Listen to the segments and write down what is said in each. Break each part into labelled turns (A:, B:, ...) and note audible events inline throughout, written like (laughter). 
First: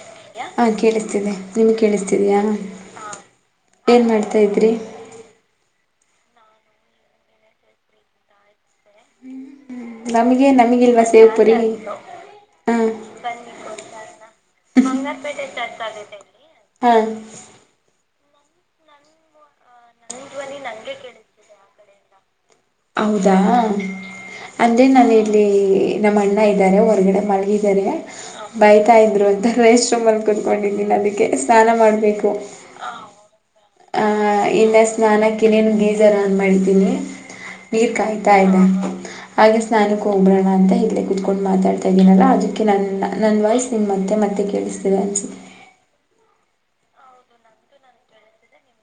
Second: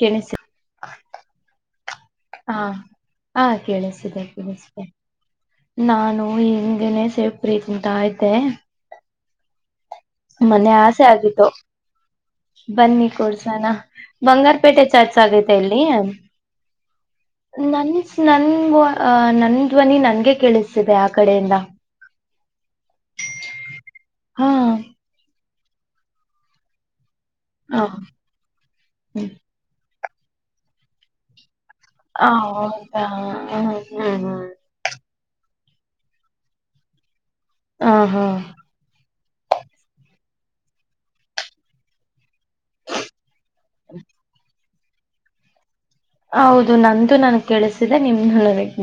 A: ಕೆಳಸ
B: ಹಾ ಕೇಳಿಸ್ತಿದೆ ನಿಮ್ಗೆ ಕೇಳಿಸ್ತ
A: ಹಾ ಹ ಕೇಳಿಸಿದೆ
B: ಮಾಡ್ತಾ ಇದ್ರಿ
A: ಕೇಳಿಸಿದೆ ನಾನು ಹಿಂದನೆ ಸೇವಪು ತಿಂತ ಇದ್ದೆ
B: ನಮಗೇ
A: ಮೊನ್ನೆ ಆಸೆ
B: ನಮಗಿಲ್ವಾ
A: ಆಗಿತ್ತು
B: ಸೇವಪುರಿ
A: ಬನ್ನಿ ಕೊಡ್ಸಾನ ಬಂಗಾರಪೇಟೆ ಚರ್ಚ್ ಆಗತೆ ಇಲ್ಲಿ
B: ಹಾಂ
A: ನನ್ ನನ್ ಅ ನನ್ ಧ್ವನಿ ನನ್ಗೆ ಕೇಳಿಸ್ತಿದೆ ಆ ಕಡೆಯಿಂದ
B: ಹೌದಾ
A: ಹಾ
B: ಅಂದ್ರೆ ನಾನ ಇಲ್ಲಿ ನಮ್ಮ್ ಅಣ್ಣ ಇದ್ದಾರೆ ಹೊರಗಡೆ ಮಲಗಿದ್ದಾರೆ
A: ಹ
B: ಬೈತಾ
A: ಹ
B: ಇದ್ರು ಅಂತ ರೇಸ್ ರೂಮ್ಲ್ಲಿ ಕುತ್ಕೊಂಡಿಲ್ಲ ಅದಕ್ಕೆ ಸ್ನಾನ ಮಾಡ್ಬೇಕು
A: ಹೌದಾ ಹ್ಮ್
B: ಆ
A: ಹ್ಮ್ ಹ್ಮ್
B: ಇನ್ನ ಸ್ನಾನಕ್ಕೆ ನೀನು ಗೀಸರ್ ಆನ್ ಮಾಡಿದ್ದೀನಿ ನೀರ್
A: ಹ ಹಾ
B: ಕಾಯ್ತಾ ಇದೆ ಹಾಗೆ ಸ್ನಾನಕ್ಕೆ ಹ ಹೋಗಬೋಣ ಅಂತ ಇಲ್ಲೇ ಕುತ್ಕೊಂಡು ಮಾತಾಡ್ತಾ ಇದ್ದೀನಲ್ಲ ಅದಕ್ಕೆ ನನ್ನ ನನ್ನ ವಾಯ್ಸ್ ನಿನ್ ಮತ್ತೆ ಮತ್ತೆ ಕೇಳಿಸ ಎರಚ
A: ಹೌದು ನಂದು ನನ್ಗ್ ಕಳಿಸಿದೆ ನಿಮ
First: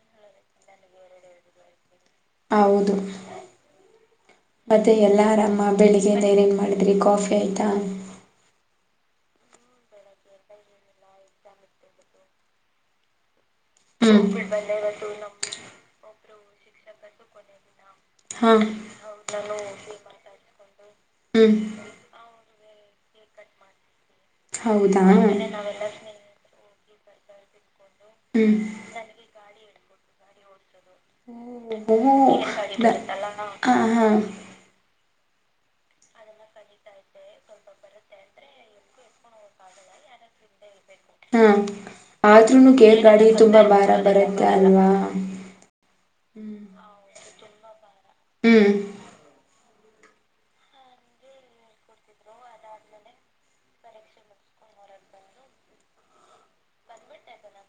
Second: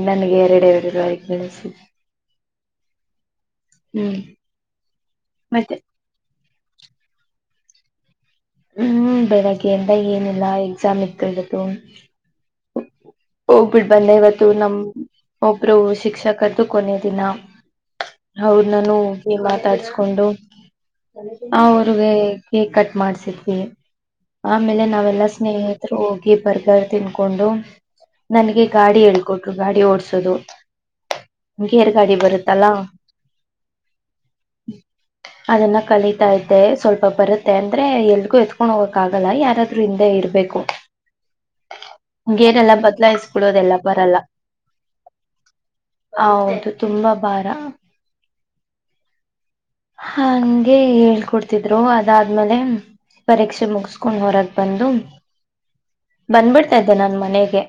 A: ನನ್ಗೆ ಎರಡೆ ಎರಡು ರೂರುವಾಯಿ ಬೆಳಿಸಿದೆ
B: ಹೌದು ಮತ್ತೆ ಎಲ್ಲಾ ಆರಾಮ
A: ಮತ್ತೆ
B: ಬೆಳಿಗ್ಗೆಯಿಂದ ಏನೇನ್ ಮಾಡ ಮಾಡಿದ್ರಿ ಕಾಫಿ ಆಯ್ತಾ
A: ಹ್ಮ್ ಬೆಳಗ್ಗೆ ಎಂದ ಏನಿಲ್ಲ ಎಕ್ಸಾಮ್ ಇದ್ದಳು ಹೋಗ್ಬಿಟ್ಟ
B: ಹ್ಞೂ
A: ಬಂದೆ ಇವತ್ತು ನಮ ಒಬ್ರು ಶಿಕ್ಷಕದ್ದು ಕೊನೆ ದಿನ
B: ಹಾಂ
A: ಅವ್ರನಾನ ಮಾತಾಡ್ಸ್ಕೊಂಡು
B: ಹ್ಞೂ
A: ಅವ ಅವ್ರಿಗೆ ಕೇಕ್ ಕಟ್ ಮಾಡ್ಸಿದ್ವಿ ಆಮೇಲೆ
B: ಹೌದಾ
A: ನಾವೆಲ್ಲಾ ಸ್ನೇಹಿತರು ಹೋಗಿ ಬರ್ಗರ್ ತಿನ್ಕೊಂಡು
B: ಹ್ಞೂ
A: ನನಗೆ ಗಾಡಿ ಹೇಳ್ಕೊಟ್ರು ಗಾಡಿ ಓಡಸೋದು ಬರುತ್ತಲ್ಲಾ
B: ಹ್ಮ ಹ ಹಾ ಹಾ
A: ಅದನ್ನ ಕಲಿತಾ ಇದ್ದೆ ಸ್ವಲ್ಪ ಬರುತ್ತೆ ಅಂದ್ರೆ ಎಲ್ಗೂ ಎತ್ಕೊಂಡ್ ಹೋಗಕ್ ಆಗಲ್ಲ ಯಾರಾದ್ರೂ ಹಿಂದೆ ಇರ್ಬೇಕು
B: ಹಾ ಆದ್ರೂನು ಕೇಳ
A: (unintelligible) ಬರಲ್ಲ ಹೌದು ತುಂಬಾ ಹರ
B: ಹ್ಮ್
A: ಹಗೆ ಹೇಳ್ಕೊಡ್ತಿದ್ರು ಅದಾದ್ಮೇಲೆ ಪರೀಕ್ಷೆ ಮುಗಸ್ಕೊಂಡ್ ಹೊರಕ್ ಬಂದು ಬಂದ್ಬಿಡ್ತಾದೆ ನನ್ ಮನೆಗೆ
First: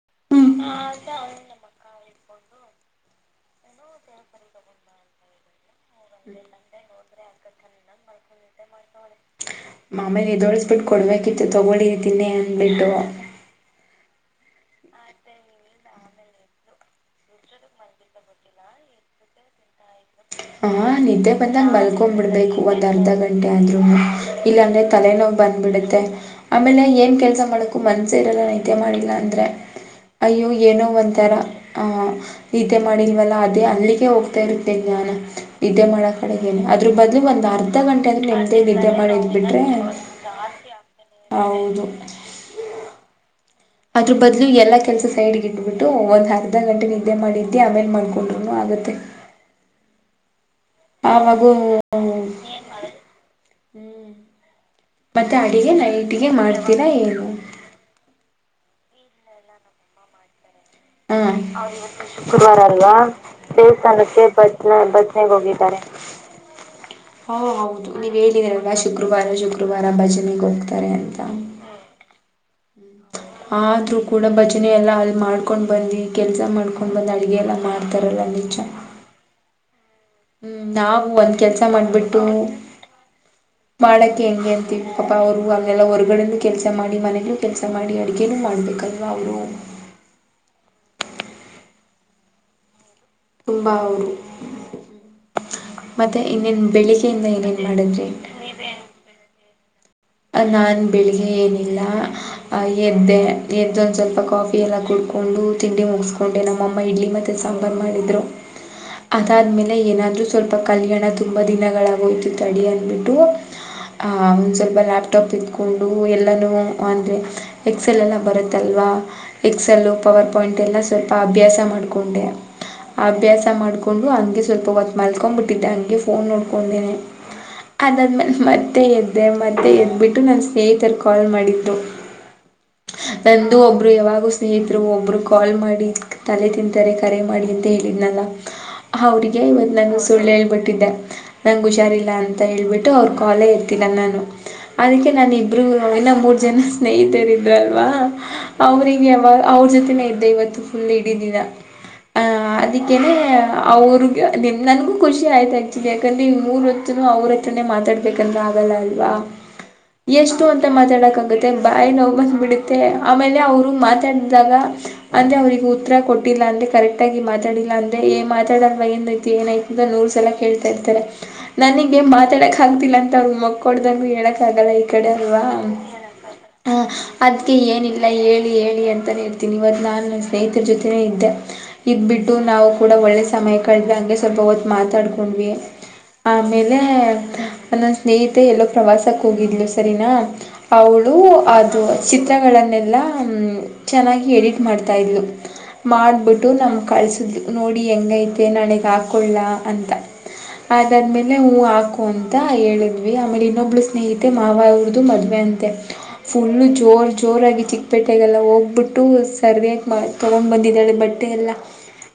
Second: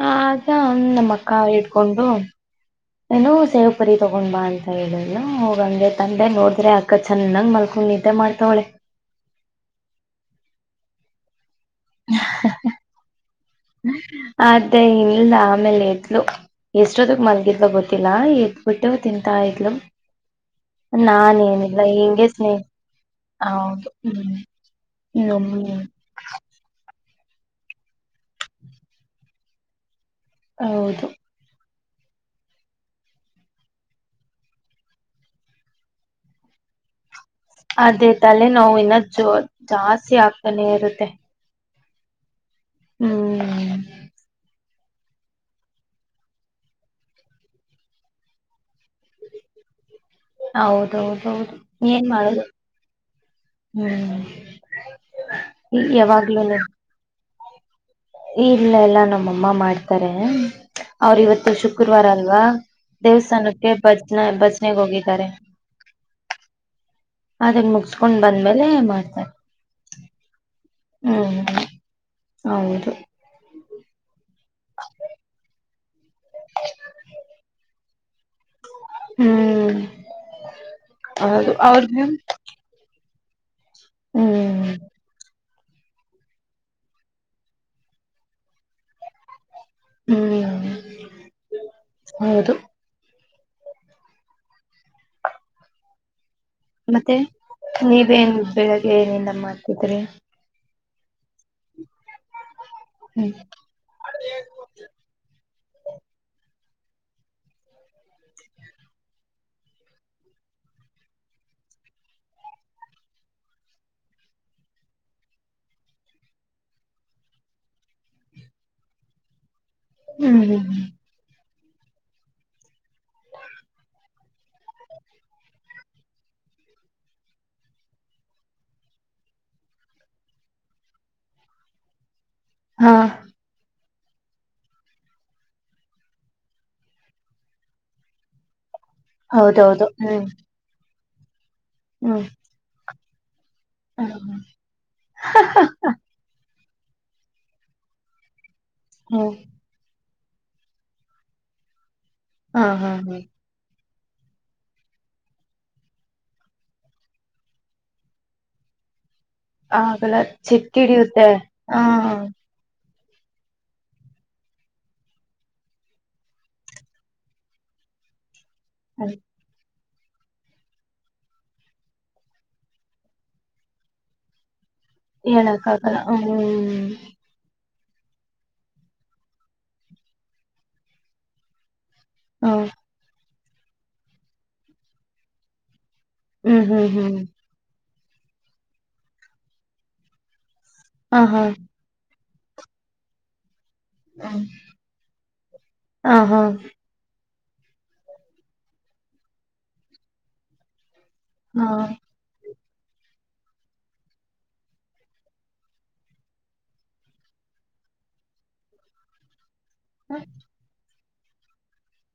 A: ಹಾ
B: ಹ್ಞೂ
A: ದಾ ನಮ್ಮ ಅಕ್ಕ ಇಟ್ಕೊಂಡು. ಏನೋ ಸೇವ್ ಪುರಿ ತಗೊಂಡ್ ಬಾ ಅಂತ ಹೇಳದ್ಲು ಹೋಗಂಗೆ ತಂದೆ ನೋಡಿದ್ರೆ ಅಕ್ಕ ಚೆನ್ನಾಗ್ ಮಲ್ಕೊಂಡಿ
B: ಮಾಮಗ ಎದ್ದೇಳ (unintelligible) ಕೊಡ್ಬೇಕಿತ್ತು ತಗೊಳ್ಳಿ ತಿನ್ನಿ ಅಂದಬಿಟ್ಟು.
A: ಅದೆ ಇಲ್ಲ ಆಮೇಲ ಎದ್ಲು. ಎಷ್ಟೊತಕ್ ಮಲ್ಗಿದ್ಲು ಗೊತ್ತಿಲ್ಲಾ ಎದ್ಬಿಟ್ಟು ತಿಂತಾ ಇದ್ಲು.
B: (inaudible) ಹ ನಿದ್ದೆ ಬಂದಾಗ
A: ನಾನೇನಿಲ್ಲ
B: ಮಲ್ಕೊನ್
A: ಹಿಂಗೆ ಸ್ನೇಹ
B: ಬಿಡ್ಬೇಕು ಒಂದ್ ಅರ್ಧ ಗಂಟೆ
A: ಹೌದು
B: ಆದ್ರುನು ಇಲ್ಲ ಅಂದ್ರೆ
A: ಹ್ಮ್
B: ತಲೆನೋವು ಬಂದ.
A: ಹ್ಮ್
B: ಬಿಡುತ್ತೆ ಆಮೇಲೆ ಏನ್ ಕೆಲ ಕಸ ಮಾಡಕು ಮನ್ಸೇ ಇರಲ್ಲ ನಿದ್ದೆ ಮಾಡಿಲ್ಲ ಅಂದ್ರೆ ಅಯ್ಯೋ ಏನೋ
A: ಹೌದು
B: ಒಂತಾರ. ಹ ನಿದ್ದೆ ಮಾಡಿಲ್ವಲ್ಲ ಅದೇ ಅಲ್ಲಿಗೆ ಹೋಗ್ತಾ ಇರ್ ತ್ತೆ ದ್ಯಾನ ನಿದ್ದೆ ಮಾಡೋ ಕಡೆಗೇನೆ ಏನೆ ಅದ್ರ ಬದ್ಲು ಒಂದ ದು ಅರ್ಧ
A: ಅದೇ
B: ಗಂಟೆ ಆದ್ರು
A: ತಲೆ
B: ನೆಮ್ಮದಿಯಾಗಿ
A: ನೋವು
B: ನಿದ್ರೆ
A: ಇನ್ನ ಜೋ
B: ಮಾಡ್ಬಟ್ರೆ
A: ಜಾಸ್ತಿ ಆಗ್ತಾನೆ
B: ಹೌದು.
A: ಹ್ಮ
B: ಕೆಲ್ಸ ಸೈಡ್ಗೆ ಇಟ್ಬಿಟ್ಟು ಒಂದ್ ಅರ್ಧ ಗಂಟೆ ನಿದ್ದೆ ಮಾಡೇದ್ದಿ ಆಮೇಲೆ ಮಾಡ್ಕೊಂಡ್ರುನು ಆಗತ್ತೆ. (inaudible)
A: ಹೌದೌದೌದು ಏನ್ ಮಾಡದು.
B: ಹ್ಮ್ ಮತ್ತೆ ಅಡಿಗೆ ನೈಟಿಗೆ
A: ಯಾವಾಗ್ಲೂನು
B: ಮಾಡ್ತೀರಾ ಏನು.
A: ಇಲ್ಲ ಎಲ್ಲಾ ನಮ್ಮಮ್ಮ ಮಾಡ್ತಾರೆ. ಅವ್ರ
B: ಹ್ಮ್
A: ಇವತ್ತು
B: ಅವ್ರು
A: ಶುಕ್ರವಾರ ಅಲ್ವಾ
B: ಶುಕ್ರವಾರ ಅಲ್ವಾ
A: ದೇವಸ್ಥಾನಕ್ಕೆ ಭಜನ
B: ದೇವಸ್ಥಾನಕ್ಕೆ ಬಜನಾ
A: ಭಜನೆಗೆ ಹೋಗಿದ್ದಾರೆ
B: ಬಜನೆಗೆ ಹೋಗಿದ್ದಾರೆ. (inaudible) ಓ
A: ಅದನ್ನ
B: ಹೌದು ನೀವ್
A: ಮುಗಸ್ಕೊಂಡ್ ಬಂದ್ಮೇಲೆ
B: ಹೇಳಿದರಲ್ವಾ ಶುಕ್ರವಾರ
A: ಮಾಡ್ತಾರೆ
B: ಶುಕ್ರವಾರ ಭಜನೆಗೆ ಹೋಗ್ತಾರೆ ಅಂತ.
A: ಹ್ಮ್ ಹೌದು
B: ಆದ್ರೂ ಕೂಡ ಭಜನೆ ಎಲ್ಲ ಅಲ್ಲಿ ಮಾಡ್ಕೊಂಡ್. ಬಂದಿ ಕೆಲಸ ಮಾಡ್ಕೊಂಡು ಬಂದು ಅಡುಗೆ ಎಲ್ಲ ಮಾಡ್ತಾರಲ್ಲ ಅಲ್ಲಿ
A: ಹ್ಮ್
B: ಹ್ಮ್ ನಾವು ಒಂದ್
A: ಹೌದು
B: ಕೆಲ್ಸ
A: ಅವ್ರಗ
B: ಮಾಡ್ಬಿಟ್ಟು ನೀವು. ಮಾಡಕ್ಕೆ ಹೆಂಗೆ
A: ಹ್ಮ್
B: ಅಂತಿನೀ ಪಪಾ ಅವ್ರು. ಅಲ್ಲೆಲ್ಲ ಹೊರ್ಗಡೆನು ಕೆಲಸ ಮಾಡಿ ಮನೆಯಲ್ಲೂ ಕೆಲಸ ಮಾಡಿ ಅಡುಗೆನೂ ಮಾಡ್ಬೇಕಲ್ವಾ ಅವರು.
A: ಹ್ಮ್ ಹೌದು
B: ತುಂಬಾ ಅವರು ಮತ್ತೆ. ಇನ್ನೇನ್
A: ಮತ್ತೆ
B: ಬೆಳಿಗ್ಗೆಯಿಂದ ಏನೇನ್ ಮಾಡಿದ್ರಿ
A: ನೀವೇನ್ ಬೆಳಗ್ಗೆ ಏನೆನ್ ಮಾಡತಿದ್ರಿ.
B: ನಾನು ಬೆಳಿಗ್ಗೆ ಏನಿಲ್ಲ. ಆ ಎದ್ದೆ
A: ಹ್ಮ್
B: ಎದ್ದೊಂದ ಸ್ವಲ್ಪ ಕಾಫಿ ಎಲ್ಲ ಕುಡ್ಕೊಂಡು ತಿಂಡಿ ಮುಗಿಸಕೊಂಡೆ ನಮ್ ಮ್ಮಮ್ಮ ಇಡ್ಲಿ ಮತ್ತೆ ಸಾಂಬಾರ್ ಮಾಡಿದ್ರು. ಅದಾದ್ಮೇಲೆ ಏನಾದ್ರು ಸ್ವಲ್ಪ ಕಲಿಯಣ ತುಂಬಾ ದಿನಗಳಾಗೋಯ್ತು ತಡಿ ಅಂದಬಿಟ್ಟು. ಹ ಒಂದ ಸ್ವಲ್ಪ ನಾ ಲ್ಯಾಪ್ಟಾಪ್ (unintelligible) ಇದಕೊಂಡು ಎಲ್ಲನೂ ಅಂದರೆ ಎಕ್ಸೆಲ್ ಎಲ್ಲ ಬರುತ್ತಲ್ವಾ. ಎಕ್ಸೆಲ್ಲು ಪವರ್
A: ಹ್ಮ್
B: ಪಾಯಿಂಟ್
A: ಹ್ಮ್
B: ಎಲ್ಲ
A: ಹ್ಮ್
B: ಸ್ವಲ್ಪ ಅಭ್ಯಾಸ ಮಾಡಕೊಂಡೆ ಅಭ್ಯಾಸ ಮಾಡಕೊಂಡು ಅಂದು ಸ್ವಲ್ಪ ಹೊತ್ತು ಮಲ್ತ್ಕೊಂಡ್ಬಿಟ್ಟಿದ್ದೆ ಹಂಗೆ ಫೋನ್ ನೋಡ್ಕೊಂಡೇನೆ ಅದಾದ್ಮೇಲೆ ಮತ್ತೆ ಎದ್ದೆ ಮತ್ತೆ ಎದ್ ಬಿಟ್ಟು ನನ್ ಸ್ನೇಹಿತರು ಕಾಲ್ ಮಾಡಿದ್ರು
A: ಹಾ
B: ನಂದು ಒಬ್. ಒಬ್ರು ಯಾವಾಗೂ ಸ್ನೇಹಿತರು ಒಬ್ರು ಕಾಲ್ ಮಾಡಿ ತಲೆ ತಿಂತಾರೆ ಕರೆ ಮಾಡಿ ಅಂತ ಹೇಳಿದ್ನಲ್ಲ ಅವರಿಗೆ ಇವತ್ತು
A: ಹೌದೌದು
B: ನಾನ್
A: ಹ್ಮ್
B: ಸುಳ್ಳು ಹೇಳ್ಬಿಟ್ಟಿದ್ದೆ ನಂಗ ಹುಷಾರಿಲ್ಲ
A: ಹ್ಮ್
B: ಅಂತ ಹೇಳ್ಬಿಟ್ಟು ಅವರು ಕಾಲೆ ರ (unintelligible)
A: ಹ
B: ನಾನು ಅದಕ್ಕೆ ನಾನ ಇಬ್ರು ಹಿನ ಮೂರ್ ಜನ ಸ್ನೇಹಿತರ ಇದ್ರಲ್ವಾ ಅವ್ರಿಗೆ
A: ಹ್ಮ್
B: ಯಾವಾಗ ಅವ್ರ ಜೊತೆನೇ ಇದ್ದೆ ಇವತ್ತು ಫುಲ್ ಇಡಿದಿನ. ಆ
A: ಹಾ ಹಾ
B: ಅದಕ್ಕೆನೆ
A: ಹ್ಮ
B: ಅವ್ರು. ನಿಮ್ ನನ್ಗೂ ಖುಷಿ ಆಯ್ತಾ ಆಕ್ಚುಲಿ ಯಾಕಂದ್ರೆ ಈ ಮೂರ್ ಹೊತ್ತುನು ಅವ್ರ ಹತ್ರನೆ ಮಾತಾಡ್ಬೇಕಂದ್ರೆ ಆಗಲ್ಲ ಅಲ್ವಾ.
A: ಆಗಲ್ಲ
B: ಎಷ್ಟು ಅಂತ
A: ಚಿಟ್ಟಿ
B: ಮಾತಾಡಕ್
A: ಹಿಡಿಯುತ್ತೆ
B: ಆಗುತ್ತೆ
A: ಹ
B: ಬಾಯಿ ನೋವಬಂದ್ ಬಿಡುತ್ತೆ. ಆಮೇಲೆ ಅವರು ಮಾತಾಡಿದಾಗ ಅಂದೆ ಅವ್ರಿಗೆ ಉತ್ತರ ಕೊಟ್ಟಿಲ್ಲ ಅಂದ್ರೆ ಕರೆಕ್ಟ್ ಆಗಿ ಮಾತಾಡಿಲ್ಲ ಅಂದೆ ಏ ಮಾತ ಚನ್ ವಯನಿದ್ದಿಯನೆ ನೂರ್ ಸಲ ಕೇಳ್ತಾ ಇರ್ತಾರೆ ನನಗ ಮಾತಾಡಕ್ ಆಗ್ತಿಲ್ಲ ಅಂತ ಅವ್ರರು ಮಕ್ಕೊಡ್ದಂಗ ಹೇಳಕ್ ಲ್ಲ ಈ ಕಡೆ ಅಲ್ವಾ
A: ಹೇಳಕ್ ಆಗಲ್ಲ ಹ್ಮ್
B: ಅದಕ್ಕೆ ಏನಿಲ್ಲ ಎಲ್ಲ ಹೇಳಿ ಹೇಳಿ ಅಂತಾನೇ ಇರ್ತೀನಿ ಇವತ್ ನಾನು ಸ್ನೇಹಿತರ ಜೊತೆನೇ ಇದ್ದೆ ಇಗಬಿಟ್ಟು
A: ಹ
B: ನಾವು ಕೂಡ ಒಳ್ಳೆ ಸಮಯ ಕಳೆದ್ವಿ ಹಾಗೆ ಸ್ವಲ್ಪ ಹೊತ್ತು ಮಾತಾಡ್ಿಕೊಂಡ್ವಿ
A: ಹ್ಮ್
B: ಆಮೇಲೆ
A: ಹ್ಮ್ ಹ್ಮ್
B: ನನ್ನ ಸ್ನೇಹಿತೆ ಎಲ್ಲೋ ಪ್ರವಾಸಕ್ಕೆ ಹೋಗಿದ್ಲು ಸರಿನಾ ಅವಳು
A: ಹ ಹಾ
B: ಅದು ಚಿತ್ರಗಳನ್ನೆಲ್ಲ ಚೆನ್ನಾಗಿ ಎಡಿಟ್ ಮಾಡ್ತಾಯಿದ್ಲು
A: ಹ
B: ಮಾಡಿಬಿಟ್ಟು
A: ಹಾ
B: ನಮಗೆ ಕಳಿಸಿದ್ಲು ನೋಡಿ ಹೆಂಗೈತೆ ನಳಗೆ ಹಾಕ್ಕೊಳ್ಳ ಅಂತ ಆ ಅದನ್್ಮೇಲೆ ಹೂವು
A: ಹಾ
B: ಹಾಕು ಅಂತ ಹೇಳಿದ್ವಿ ಆಮೇಲೆ ಇನ್ನೊಬ್ಳ ಸ್ನೇಹಿತೆ ಮಾವ ಅವ್ರದ್ದು ಮದುವೆ ಅಂತೆ ಫುಲ್ಲು ಜೋರು ಜೋರಾಗಿ ಚಿಕ್ಕಪೇಟೆಗೆಲ್ಲ ಹೋಗ್ಬಿಟ್ಟು ಸರ್ವೆ ತಗೊಂಡ್ ಬಂದಿದ್ದಾಳೆ ಬಟ್ಟೆ ಎಲ್ಲ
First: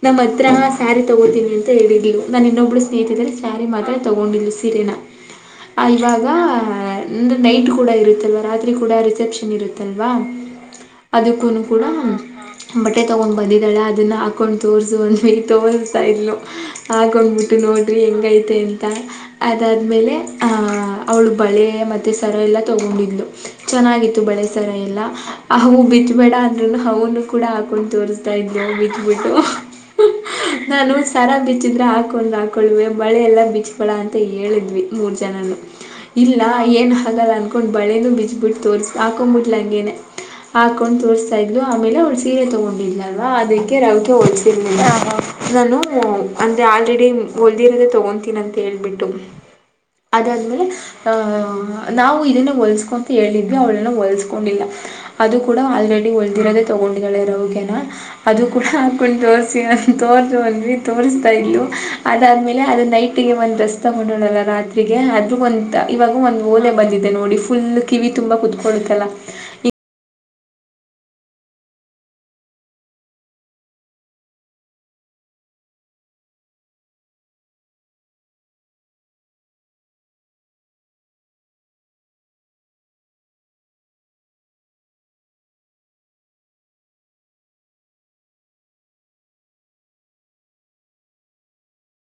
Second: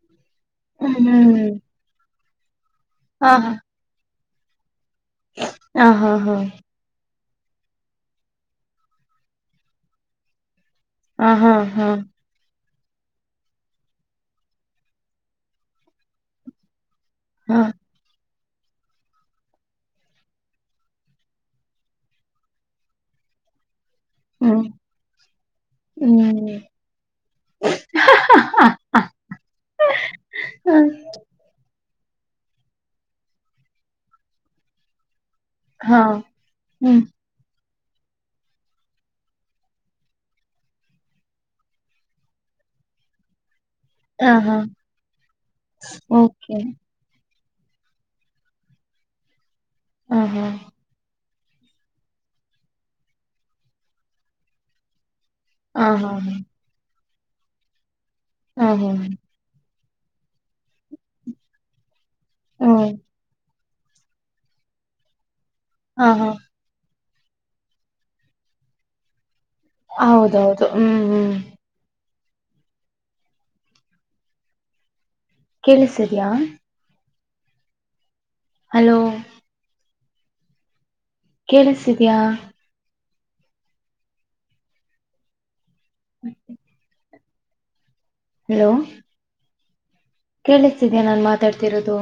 B: ನಮ್ಮ ಹತ್ರ
A: ಹ್ಮ್
B: ಸ್ಯಾರಿ ತಗೋತೀನಿ
A: ಹ್ಮ್
B: ಅಂತ ಹೇಳಿದ್ಲು ನಾನು ಇನ್ನೊಬ್ಳು
A: ಹ
B: ಸ್ನೇಹಿತಿದರೆ ಸ್ಯಾರಿ ಮಾತ್ರ ತೊಗೊಂಡಿದ್ದ್ಲು ಸೀರೆನಾ
A: ಹಾ ಹಾ
B: ಇವಾಗ
A: ಹಾ
B: ಅಂದ್ರೆ ನೈಟ್ ಕೂಡ ಇರುತ್ತಲ್ವಾ ರಾತ್ರಿ ಕೂಡ ರಿಸೆಪ್ಷನ್ ಇರುತ್ತಲ್ವಾ
A: ಹ ಹಾ ಹಾ
B: ಅದಕ್ಕನು ಕೂಡ
A: ಹಾ
B: ಬಟ್ಟೆ ತೊಗೊಂಡು ಬಂದಿದ್ದಾಳೆ ಅದನ್ನು ಹಾಕ್ಕೊಂಡು ತೋರಿಸು ಒಂದು ಮೇ ತೋರ್್ತಾ ಇಲು ಆಗೊಂಡ್ಬಿಟ್ಟು ನೋಡ್ರಿ ಹೆಂಗೈತೆ ಅಂತ ಅದಾದ್ಮೇಲೆ ಅವ್ಳು ಬಳೆ ಮತ್ತೆ ಸರ ಎಲ್ಲ ತಗೊಂಡಿದ್ಲು ಚೆನ್ನಾಗಿತ್ತು
A: ಹ್ಮ್
B: ಬಳೆಸರ ಎಲ್ಲ ಅವು ಬಿತ್ಬೇಡ
A: ಹ್ಮ್
B: ಅದ್ರನು ಹವುನು ಕೂಡ ಹಾಕೊಂಡು ತೋರಿಸ್ತಾ ಇದವು ಬಿತ್ಬಿಟ್ಟು ನಾನು ಸರ ಬಿಚ್ಚಿದ್ರೆ ಹಾಕ ಹೊಂಡ್ ಹಾಕೊಳ್ಳುವೆ ಬಳೆ ಎಲ್ಲ ಬೀಚ್ ಬಳ ಅಂತ ಹೇಳಿದ್ವಿ ಮೂರ್ ಜನ
A: ಹಾ
B: ಇಲ್ಲ ಏನು
A: ಹ್ಮ್
B: ಹಾಗಲ್ಲ ಅಂದಕೊಂಡು ಬಳೆನ ಬಿಜ್ಬ ಬಿಟ್ಟು ತೋರಿಸ ಹಾಕೊ್ಂಬಿಟ್ಲಂಗೇ ಹಾಕೊಂಡ್ ತೋರ್್ತಾ ಇದ್ಲು ಆಮೇಲೆ ಒಳ ಸೀರೆ ತಗೊಂಡಿದ್ಲಲ್ವಾ ಅದಕ್ಕೆ ರಗೆ
A: ಹ
B: ಹೋಲ್ಸ
A: ಹಾ
B: ನಾನು
A: ಓಕೆ
B: ಅಂದೆ ಆಲ್ರೆಡಿ ಹೊಲ್ದಿರೋದ ತಗೊತೀನ ಅಂತ ಹೇಳ್ಬಿಟ್ಟು
A: ಹ ಹಾ
B: ಅದಾದ್ಮೇಲೆ ಆಹ ನಾವು ಇದನ್ನ ಹೊಲ್ಸ್ಕೊಂತ ಹೇಳಿದ್ವಿ ಅವ್ಳನ್ನ ಹೊಲ್ಸ್ಕೊಂಡಿಲ್ಲ ಅದು ಕೂಡ
A: ಹ
B: ಆಲ್ರೆಡಿ
A: ಹಾ
B: ಒಳದಿರೋದೆೇ ತೊಗೊಂಡಳೆ ರವಗೆನ ಅದು ಕೂಡ
A: ಹಾ ಹಾ ಹಾ
B: ಹಾಕೊಂಡು ದೋಸೆ ತೋರ್ದು ಅನ್ರಿ ತೋರಿಸ್ತಾ ಇ್ಲು ಅದಾದ್ಮೇಲೆ ಅದು
A: ಹ್ಮ್
B: ನೈಟಿಗೆ ಒಂದು ರೆಸ್ ತಗೊಂಡೋಲ್ಲ ರಾತ್ರಿರಿಗೆ ಅದು ಒ
A: ಹಾ
B: ಇವಾಗ
A: ಹಾ
B: ಒಂದು್ ಓಲೆ ಬಂದಿದೆ ನೋಡಿ ಫುಲ್ ಕಿವಿ ತುಂಬಾ ಕುತ್ಕೊಳ್ಳುತ್ತಲ್ಲ
A: ಹೌದೌದು ಹ್ಮ್ ಹ್ಮ್ ಕೇಳಿಸಿದಯ ಹಲೋ ಕೇಳಿಸಿದ್ಯಾ ಹ ಹವು ಕೇಳಿಸ್ತಿದ್ಯಾ ನಾನ್ ಮಾತಾಡ್ತಿರೋದು